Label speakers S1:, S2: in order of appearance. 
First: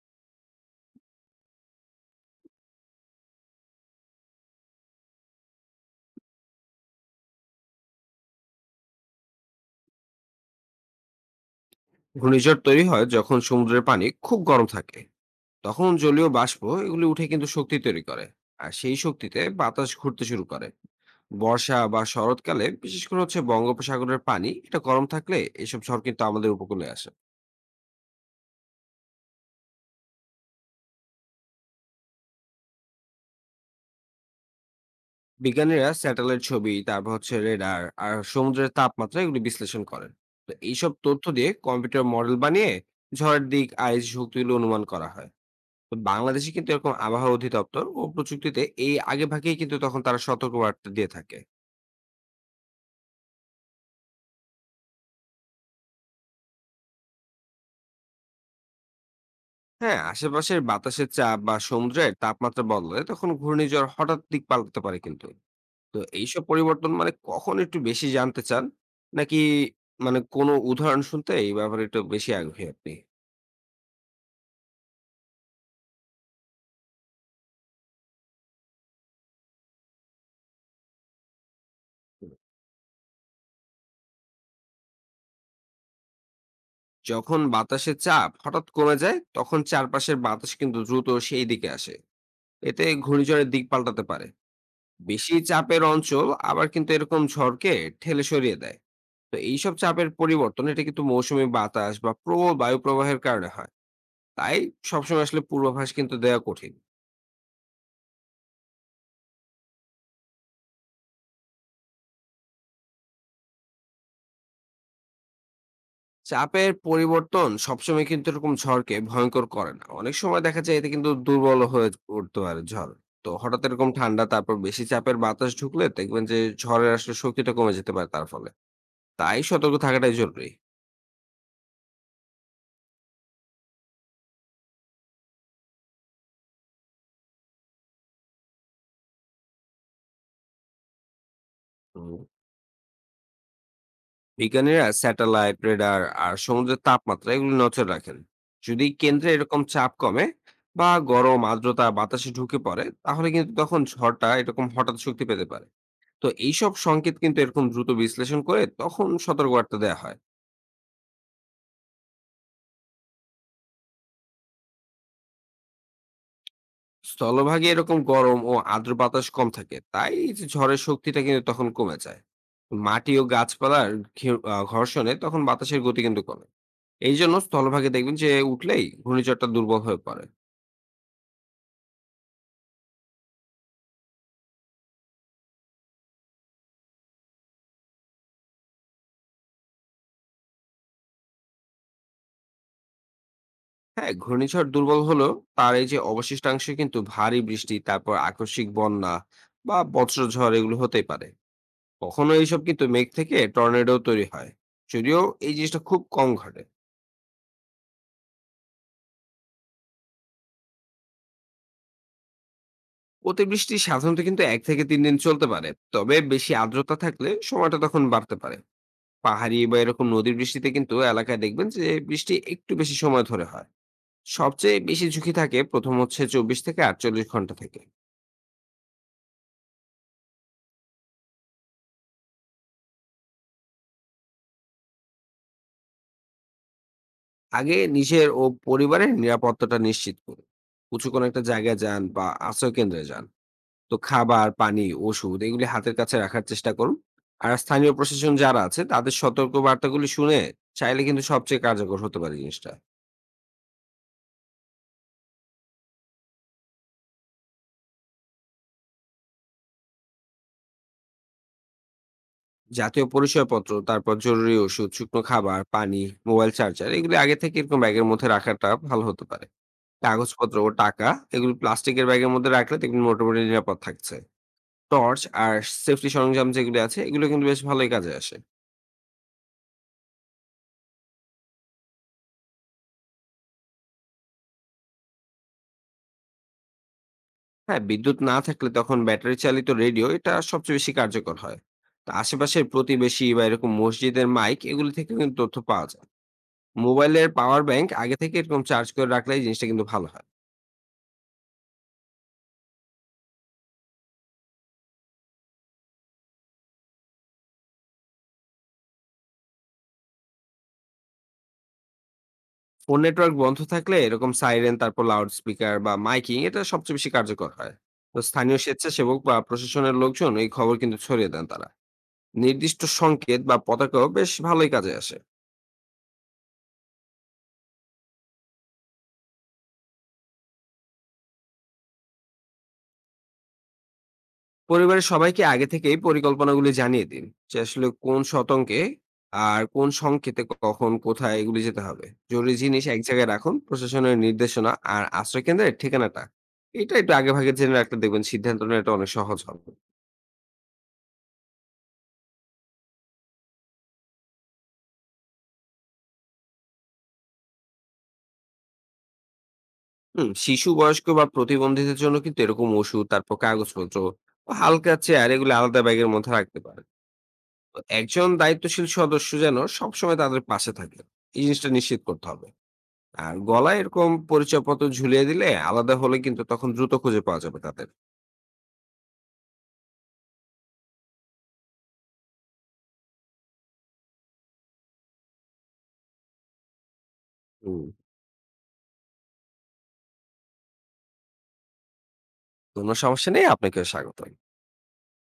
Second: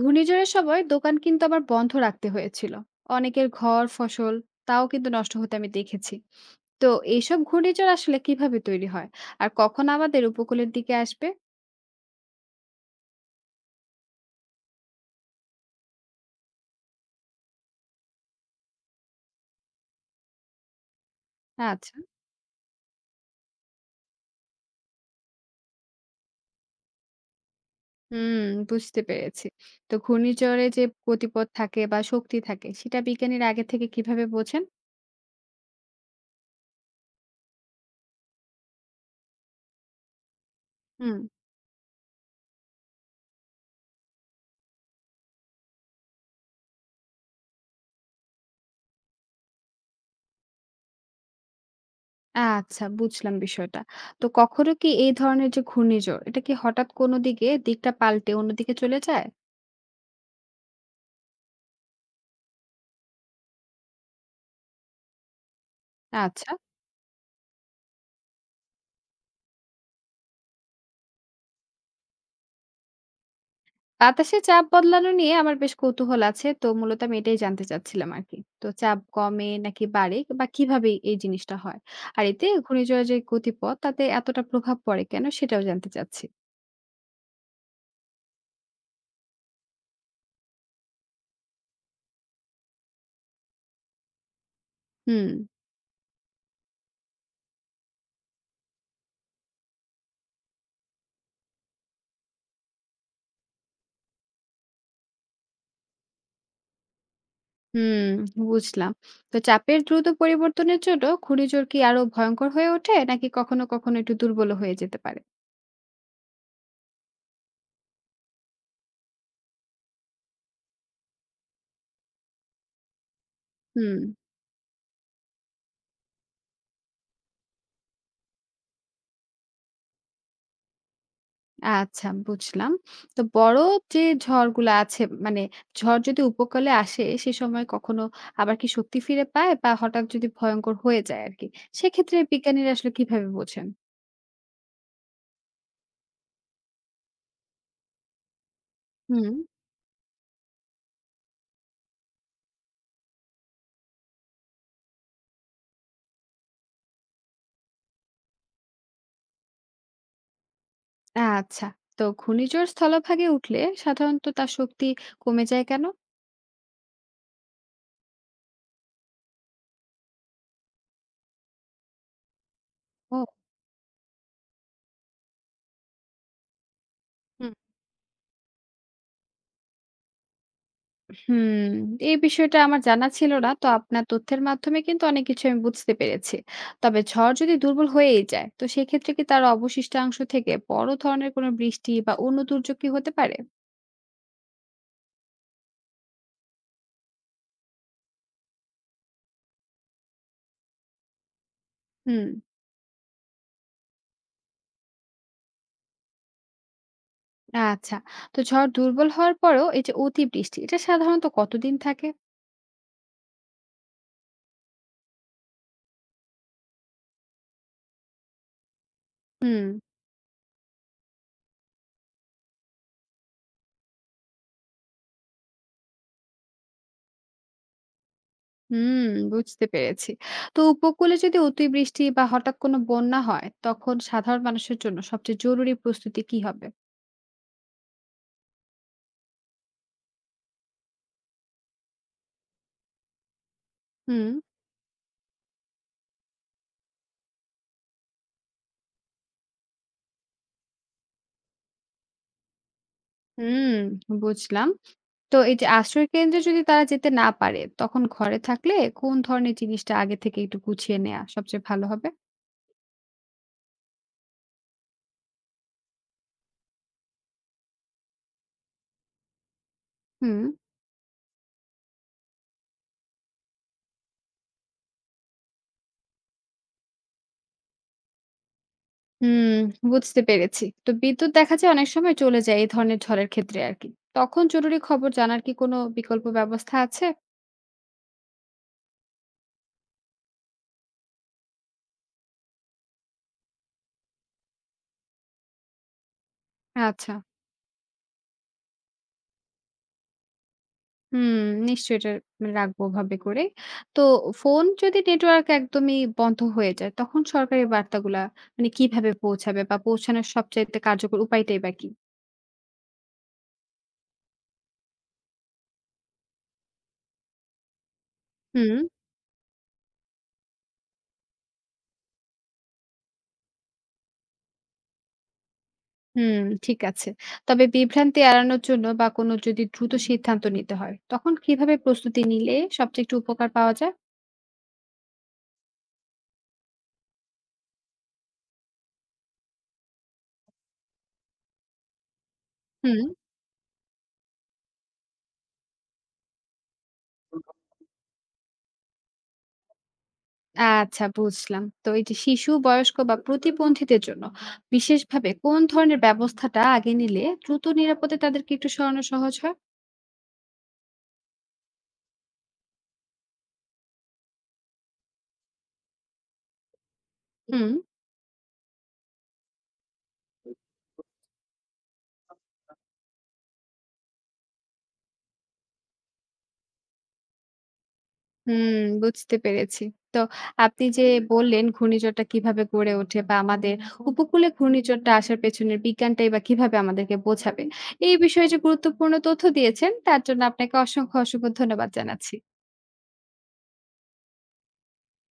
S1: ঘূর্ণিঝড়ের সময় দোকান কিন্তু আবার বন্ধ রাখতে হয়েছিল। অনেকের ঘর, ফসল তাও কিন্তু নষ্ট হতে আমি দেখেছি। তো এইসব ঘূর্ণিঝড় আসলে কিভাবে তৈরি হয় আর কখন আমাদের উপকূলের দিকে আসবে?
S2: ঘূর্ণিঝড় তৈরি হয় যখন সমুদ্রের পানি খুব গরম থাকে, তখন জলীয় বাষ্প এগুলি উঠে কিন্তু শক্তি তৈরি করে। আর সেই শক্তিতে বাতাস ঘুরতে শুরু করে। বর্ষা
S1: আচ্ছা,
S2: বা শরৎকালে বিশেষ করে হচ্ছে বঙ্গোপসাগরের পানি এটা গরম থাকলে এসব ঝড় কিন্তু আমাদের উপকূলে আসে।
S1: হুম, বুঝতে পেরেছি। তো ঘূর্ণিঝড়ে যে গতিপথ থাকে বা শক্তি থাকে সেটা বিজ্ঞানীরা আগে থেকে কিভাবে বোঝেন?
S2: বিজ্ঞানীরা স্যাটেলাইট ছবি, তারপর হচ্ছে রেডার আর সমুদ্রের তাপমাত্রা এগুলি বিশ্লেষণ করেন। তো এইসব
S1: হুম।
S2: তথ্য দিয়ে কম্পিউটার মডেল বানিয়ে ঝড়ের দিক আইস শক্তিগুলো অনুমান করা হয়। বাংলাদেশে কিন্তু এরকম আবহাওয়া অধিদপ্তর ও প্রযুক্তিতে এই আগেভাগেই কিন্তু তখন তারা সতর্কবার্তা দিয়ে থাকে।
S1: আচ্ছা, বুঝলাম বিষয়টা। তো কখনো কি এই ধরনের যে ঘূর্ণিঝড় এটা কি হঠাৎ কোনো দিকে দিকটা পাল্টে অন্যদিকে চলে যায়?
S2: হ্যাঁ, আশেপাশের বাতাসের চাপ বা সমুদ্রের তাপমাত্রা বদলালে তখন ঘূর্ণিঝড় হঠাৎ দিক পাল্টাতে পারে কিন্তু। তো এইসব
S1: আচ্ছা।
S2: পরিবর্তন মানে কখন একটু বেশি জানতে চান, নাকি মানে কোনো উদাহরণ শুনতে এই ব্যাপারে একটু বেশি আগ্রহী আপনি?
S1: বাতাসে চাপ বদলানো নিয়ে আমার বেশ কৌতূহল আছে, তো মূলত আমি এটাই জানতে চাচ্ছিলাম আর কি। তো চাপ কমে নাকি বাড়ে বা কিভাবে এই জিনিসটা হয়, আর এতে ঘূর্ণিঝড়ের যে গতিপথ তাতে এতটা প্রভাব পড়ে কেন সেটাও জানতে চাচ্ছি।
S2: যখন বাতাসের চাপ হঠাৎ কমে যায় তখন চারপাশের বাতাস কিন্তু দ্রুত সেই দিকে আসে। এতে ঘূর্ণিঝড়ের দিক পাল্টাতে পারে।
S1: হুম।
S2: বেশি চাপের অঞ্চল আবার কিন্তু এরকম ঝড়কে ঠেলে সরিয়ে দেয়। তো এইসব চাপের পরিবর্তন এটা কিন্তু মৌসুমী বাতাস বা প্রবল বায়ু প্রবাহের কারণে হয়। তাই সবসময় আসলে পূর্বাভাস কিন্তু দেওয়া কঠিন।
S1: হুম, বুঝলাম। তো চাপের দ্রুত পরিবর্তনের জন্য ঘূর্ণিঝড় কি আরো ভয়ঙ্কর হয়ে ওঠে নাকি কখনো কখনো একটু দুর্বল হয়ে যেতে পারে?
S2: চাপের পরিবর্তন সবসময় কিন্তু এরকম ঝড়কে ভয়ঙ্কর করে না, অনেক সময় দেখা যায় এতে কিন্তু দুর্বল হয়ে পড়তে পারে ঝড়। তো হঠাৎ এরকম
S1: হুম।
S2: ঠান্ডা তারপর বেশি চাপের বাতাস ঢুকলে দেখবেন যে ঝড়ের আসলে শক্তিটা কমে যেতে পারে তার ফলে। তাই সতর্ক থাকাটাই জরুরি।
S1: আচ্ছা, বুঝলাম। তো বড় যে ঝড়গুলা আছে, মানে ঝড় যদি উপকূলে আসে সে সময় কখনো আবার কি শক্তি ফিরে পায় বা হঠাৎ যদি ভয়ঙ্কর হয়ে যায় আরকি। সেক্ষেত্রে
S2: হম,
S1: বিজ্ঞানীরা আসলে কিভাবে বোঝেন?
S2: বিজ্ঞানীরা স্যাটেলাইট, রেডার আর সমুদ্রের তাপমাত্রা এগুলো নজর রাখেন। যদি কেন্দ্রে
S1: হুম।
S2: এরকম চাপ কমে বা গরম আর্দ্রতা বাতাসে ঢুকে পড়ে, তাহলে কিন্তু তখন ঝড়টা এরকম হঠাৎ শক্তি পেতে পারে। তো এইসব সংকেত কিন্তু এরকম দ্রুত বিশ্লেষণ করে তখন সতর্কবার্তা দেওয়া হয়।
S1: আচ্ছা। তো ঘূর্ণিঝড় স্থলভাগে উঠলে সাধারণত তার শক্তি কমে যায় কেন?
S2: স্থলভাগে এরকম গরম ও আর্দ্র বাতাস কম থাকে, তাই এই যে ঝড়ের শক্তিটা কিন্তু তখন কমে যায়। মাটি ও
S1: ও।
S2: গাছপালার ঘর্ষণে তখন বাতাসের গতি কিন্তু কমে। এই জন্য স্থলভাগে দেখবেন যে উঠলেই ঘূর্ণিঝড়টা দুর্বল হয়ে পড়ে।
S1: হুম। এই বিষয়টা আমার জানা ছিল না। তো আপনার তথ্যের মাধ্যমে কিন্তু অনেক কিছু আমি বুঝতে পেরেছি। তবে ঝড় যদি দুর্বল হয়েই যায়, তো সেক্ষেত্রে কি তার অবশিষ্টাংশ থেকে বড় ধরনের কোনো বৃষ্টি বা অন্য দুর্যোগ কি হতে পারে?
S2: হ্যাঁ, ঘূর্ণিঝড় দুর্বল হলেও তার এই যে অবশিষ্টাংশে কিন্তু ভারী বৃষ্টি, তারপর আকস্মিক বন্যা বা বজ্রঝড় এগুলো হতেই পারে।
S1: হুম।
S2: কখনো এইসব কিন্তু মেঘ থেকে টর্নেডো তৈরি হয়, যদিও এই জিনিসটা খুব কম ঘটে।
S1: আচ্ছা। তো ঝড় দুর্বল হওয়ার পরেও এই যে অতিবৃষ্টি, এটা সাধারণত কতদিন থাকে?
S2: অতিবৃষ্টি সাধারণত কিন্তু 1 থেকে 3 দিন চলতে পারে। তবে বেশি আর্দ্রতা থাকলে সময়টা তখন বাড়তে পারে। পাহাড়ি
S1: হুম।
S2: বা এরকম নদীর বৃষ্টিতে কিন্তু এলাকায় দেখবেন যে বৃষ্টি একটু বেশি সময় ধরে হয়। সবচেয়ে বেশি ঝুঁকি থাকে প্রথম হচ্ছে 24 থেকে 48 ঘন্টা থেকে।
S1: হুম, বুঝতে পেরেছি। তো উপকূলে যদি অতিবৃষ্টি বা হঠাৎ কোনো বন্যা হয়, তখন সাধারণ মানুষের জন্য সবচেয়ে জরুরি প্রস্তুতি কি হবে?
S2: আগে নিজের ও পরিবারের নিরাপত্তাটা নিশ্চিত করুন। উঁচু কোনো একটা জায়গায় যান বা আশ্রয় কেন্দ্রে যান। তো
S1: হুম।
S2: খাবার, পানি, ওষুধ এগুলি হাতের কাছে রাখার চেষ্টা করুন। আর স্থানীয় প্রশাসন যারা আছে তাদের সতর্ক বার্তাগুলি শুনে চাইলে কিন্তু সবচেয়ে কার্যকর হতে পারে জিনিসটা।
S1: হুম, বুঝলাম। তো এই যে আশ্রয় কেন্দ্রে যদি তারা যেতে না পারে, তখন ঘরে থাকলে কোন ধরনের জিনিসটা আগে থেকে একটু গুছিয়ে নেয়া সবচেয়ে ভালো হবে?
S2: জাতীয় পরিচয়পত্র, তারপর জরুরি ওষুধ, শুকনো খাবার, পানি, মোবাইল চার্জার এগুলি আগে থেকে এরকম ব্যাগের মধ্যে রাখাটা ভালো হতে পারে।
S1: হুম।
S2: কাগজপত্র ও টাকা এগুলি প্লাস্টিকের ব্যাগের মধ্যে রাখলে দেখবেন মোটামুটি নিরাপদ থাকছে। টর্চ আর সেফটি সরঞ্জাম যেগুলো আছে এগুলো কিন্তু বেশ ভালোই কাজে আসে।
S1: হুম, বুঝতে পেরেছি। তো বিদ্যুৎ দেখা যায় অনেক সময় চলে যায় এই ধরনের ঝড়ের ক্ষেত্রে আরকি। তখন জরুরি খবর জানার কি কোনো বিকল্প ব্যবস্থা আছে?
S2: হ্যাঁ, বিদ্যুৎ না থাকলে তখন ব্যাটারি চালিত রেডিও এটা সবচেয়ে বেশি কার্যকর হয়। তো আশেপাশের প্রতিবেশী বা এরকম মসজিদের মাইক এগুলো থেকে কিন্তু তথ্য পাওয়া যায়।
S1: আচ্ছা।
S2: মোবাইলের পাওয়ার ব্যাংক আগে থেকে এরকম চার্জ করে রাখলে এই জিনিসটা কিন্তু ভালো হয়।
S1: হুম, নিশ্চয়ই এটা মানে রাখবো ওভাবে করে। তো ফোন যদি নেটওয়ার্ক একদমই বন্ধ হয়ে যায়, তখন সরকারি বার্তাগুলা মানে কিভাবে পৌঁছাবে বা পৌঁছানোর সবচাইতে কার্যকর উপায়টাই বা কি?
S2: ফোন নেটওয়ার্ক বন্ধ থাকলে এরকম সাইরেন, তারপর লাউড স্পিকার বা মাইকিং এটা সবচেয়ে বেশি কার্যকর হয়। তো স্থানীয়
S1: হুম।
S2: স্বেচ্ছাসেবক বা প্রশাসনের লোকজন এই খবর কিন্তু ছড়িয়ে দেন তারা। নির্দিষ্ট সংকেত বা পতাকাও বেশ ভালোই কাজে আসে।
S1: হুম, ঠিক আছে। তবে বিভ্রান্তি এড়ানোর জন্য বা কোনো যদি দ্রুত সিদ্ধান্ত নিতে হয়, তখন কিভাবে প্রস্তুতি নিলে সবচেয়ে একটু উপকার পাওয়া যায়?
S2: পরিবারের সবাইকে আগে থেকেই পরিকল্পনাগুলি জানিয়ে দিন যে আসলে কোন শতকে আর কোন সংকেতে কখন কোথায় এগুলি যেতে হবে। জরুরি জিনিস এক
S1: হুম।
S2: জায়গায় রাখুন। প্রশাসনের নির্দেশনা আর আশ্রয়কেন্দ্রের ঠিকানাটা এটা একটু আগে ভাগে জেনে রাখলে দেখবেন সিদ্ধান্ত নেওয়াটা অনেক সহজ হবে।
S1: আচ্ছা, বুঝলাম। তো এই যে শিশু, বয়স্ক বা প্রতিবন্ধীদের জন্য বিশেষভাবে কোন ধরনের ব্যবস্থাটা আগে নিলে দ্রুত নিরাপদে তাদেরকে একটু সরানো সহজ হয়?
S2: হুম, শিশু, বয়স্ক বা প্রতিবন্ধীদের জন্য কিন্তু এরকম ওষুধ, তারপর কাগজপত্র ও হালকা চেয়ার এগুলো আলাদা ব্যাগের মধ্যে রাখতে পারেন।
S1: হুম।
S2: তো একজন দায়িত্বশীল সদস্য যেন সবসময় তাদের পাশে থাকে এই জিনিসটা নিশ্চিত করতে হবে। আর গলায় এরকম পরিচয়পত্র ঝুলিয়ে দিলে আলাদা হলে কিন্তু তখন দ্রুত খুঁজে পাওয়া যাবে তাদের।
S1: হুম, বুঝতে পেরেছি। তো আপনি যে বললেন ঘূর্ণিঝড়টা কিভাবে গড়ে ওঠে বা আমাদের উপকূলে ঘূর্ণিঝড়টা আসার পেছনের বিজ্ঞানটাই বা কিভাবে আমাদেরকে বোঝাবে।
S2: হুম।
S1: এই বিষয়ে যে গুরুত্বপূর্ণ তথ্য দিয়েছেন তার জন্য আপনাকে অসংখ্য, অসংখ্য ধন্যবাদ জানাচ্ছি।
S2: কোনো সমস্যা নেই। আপনাকেও স্বাগত।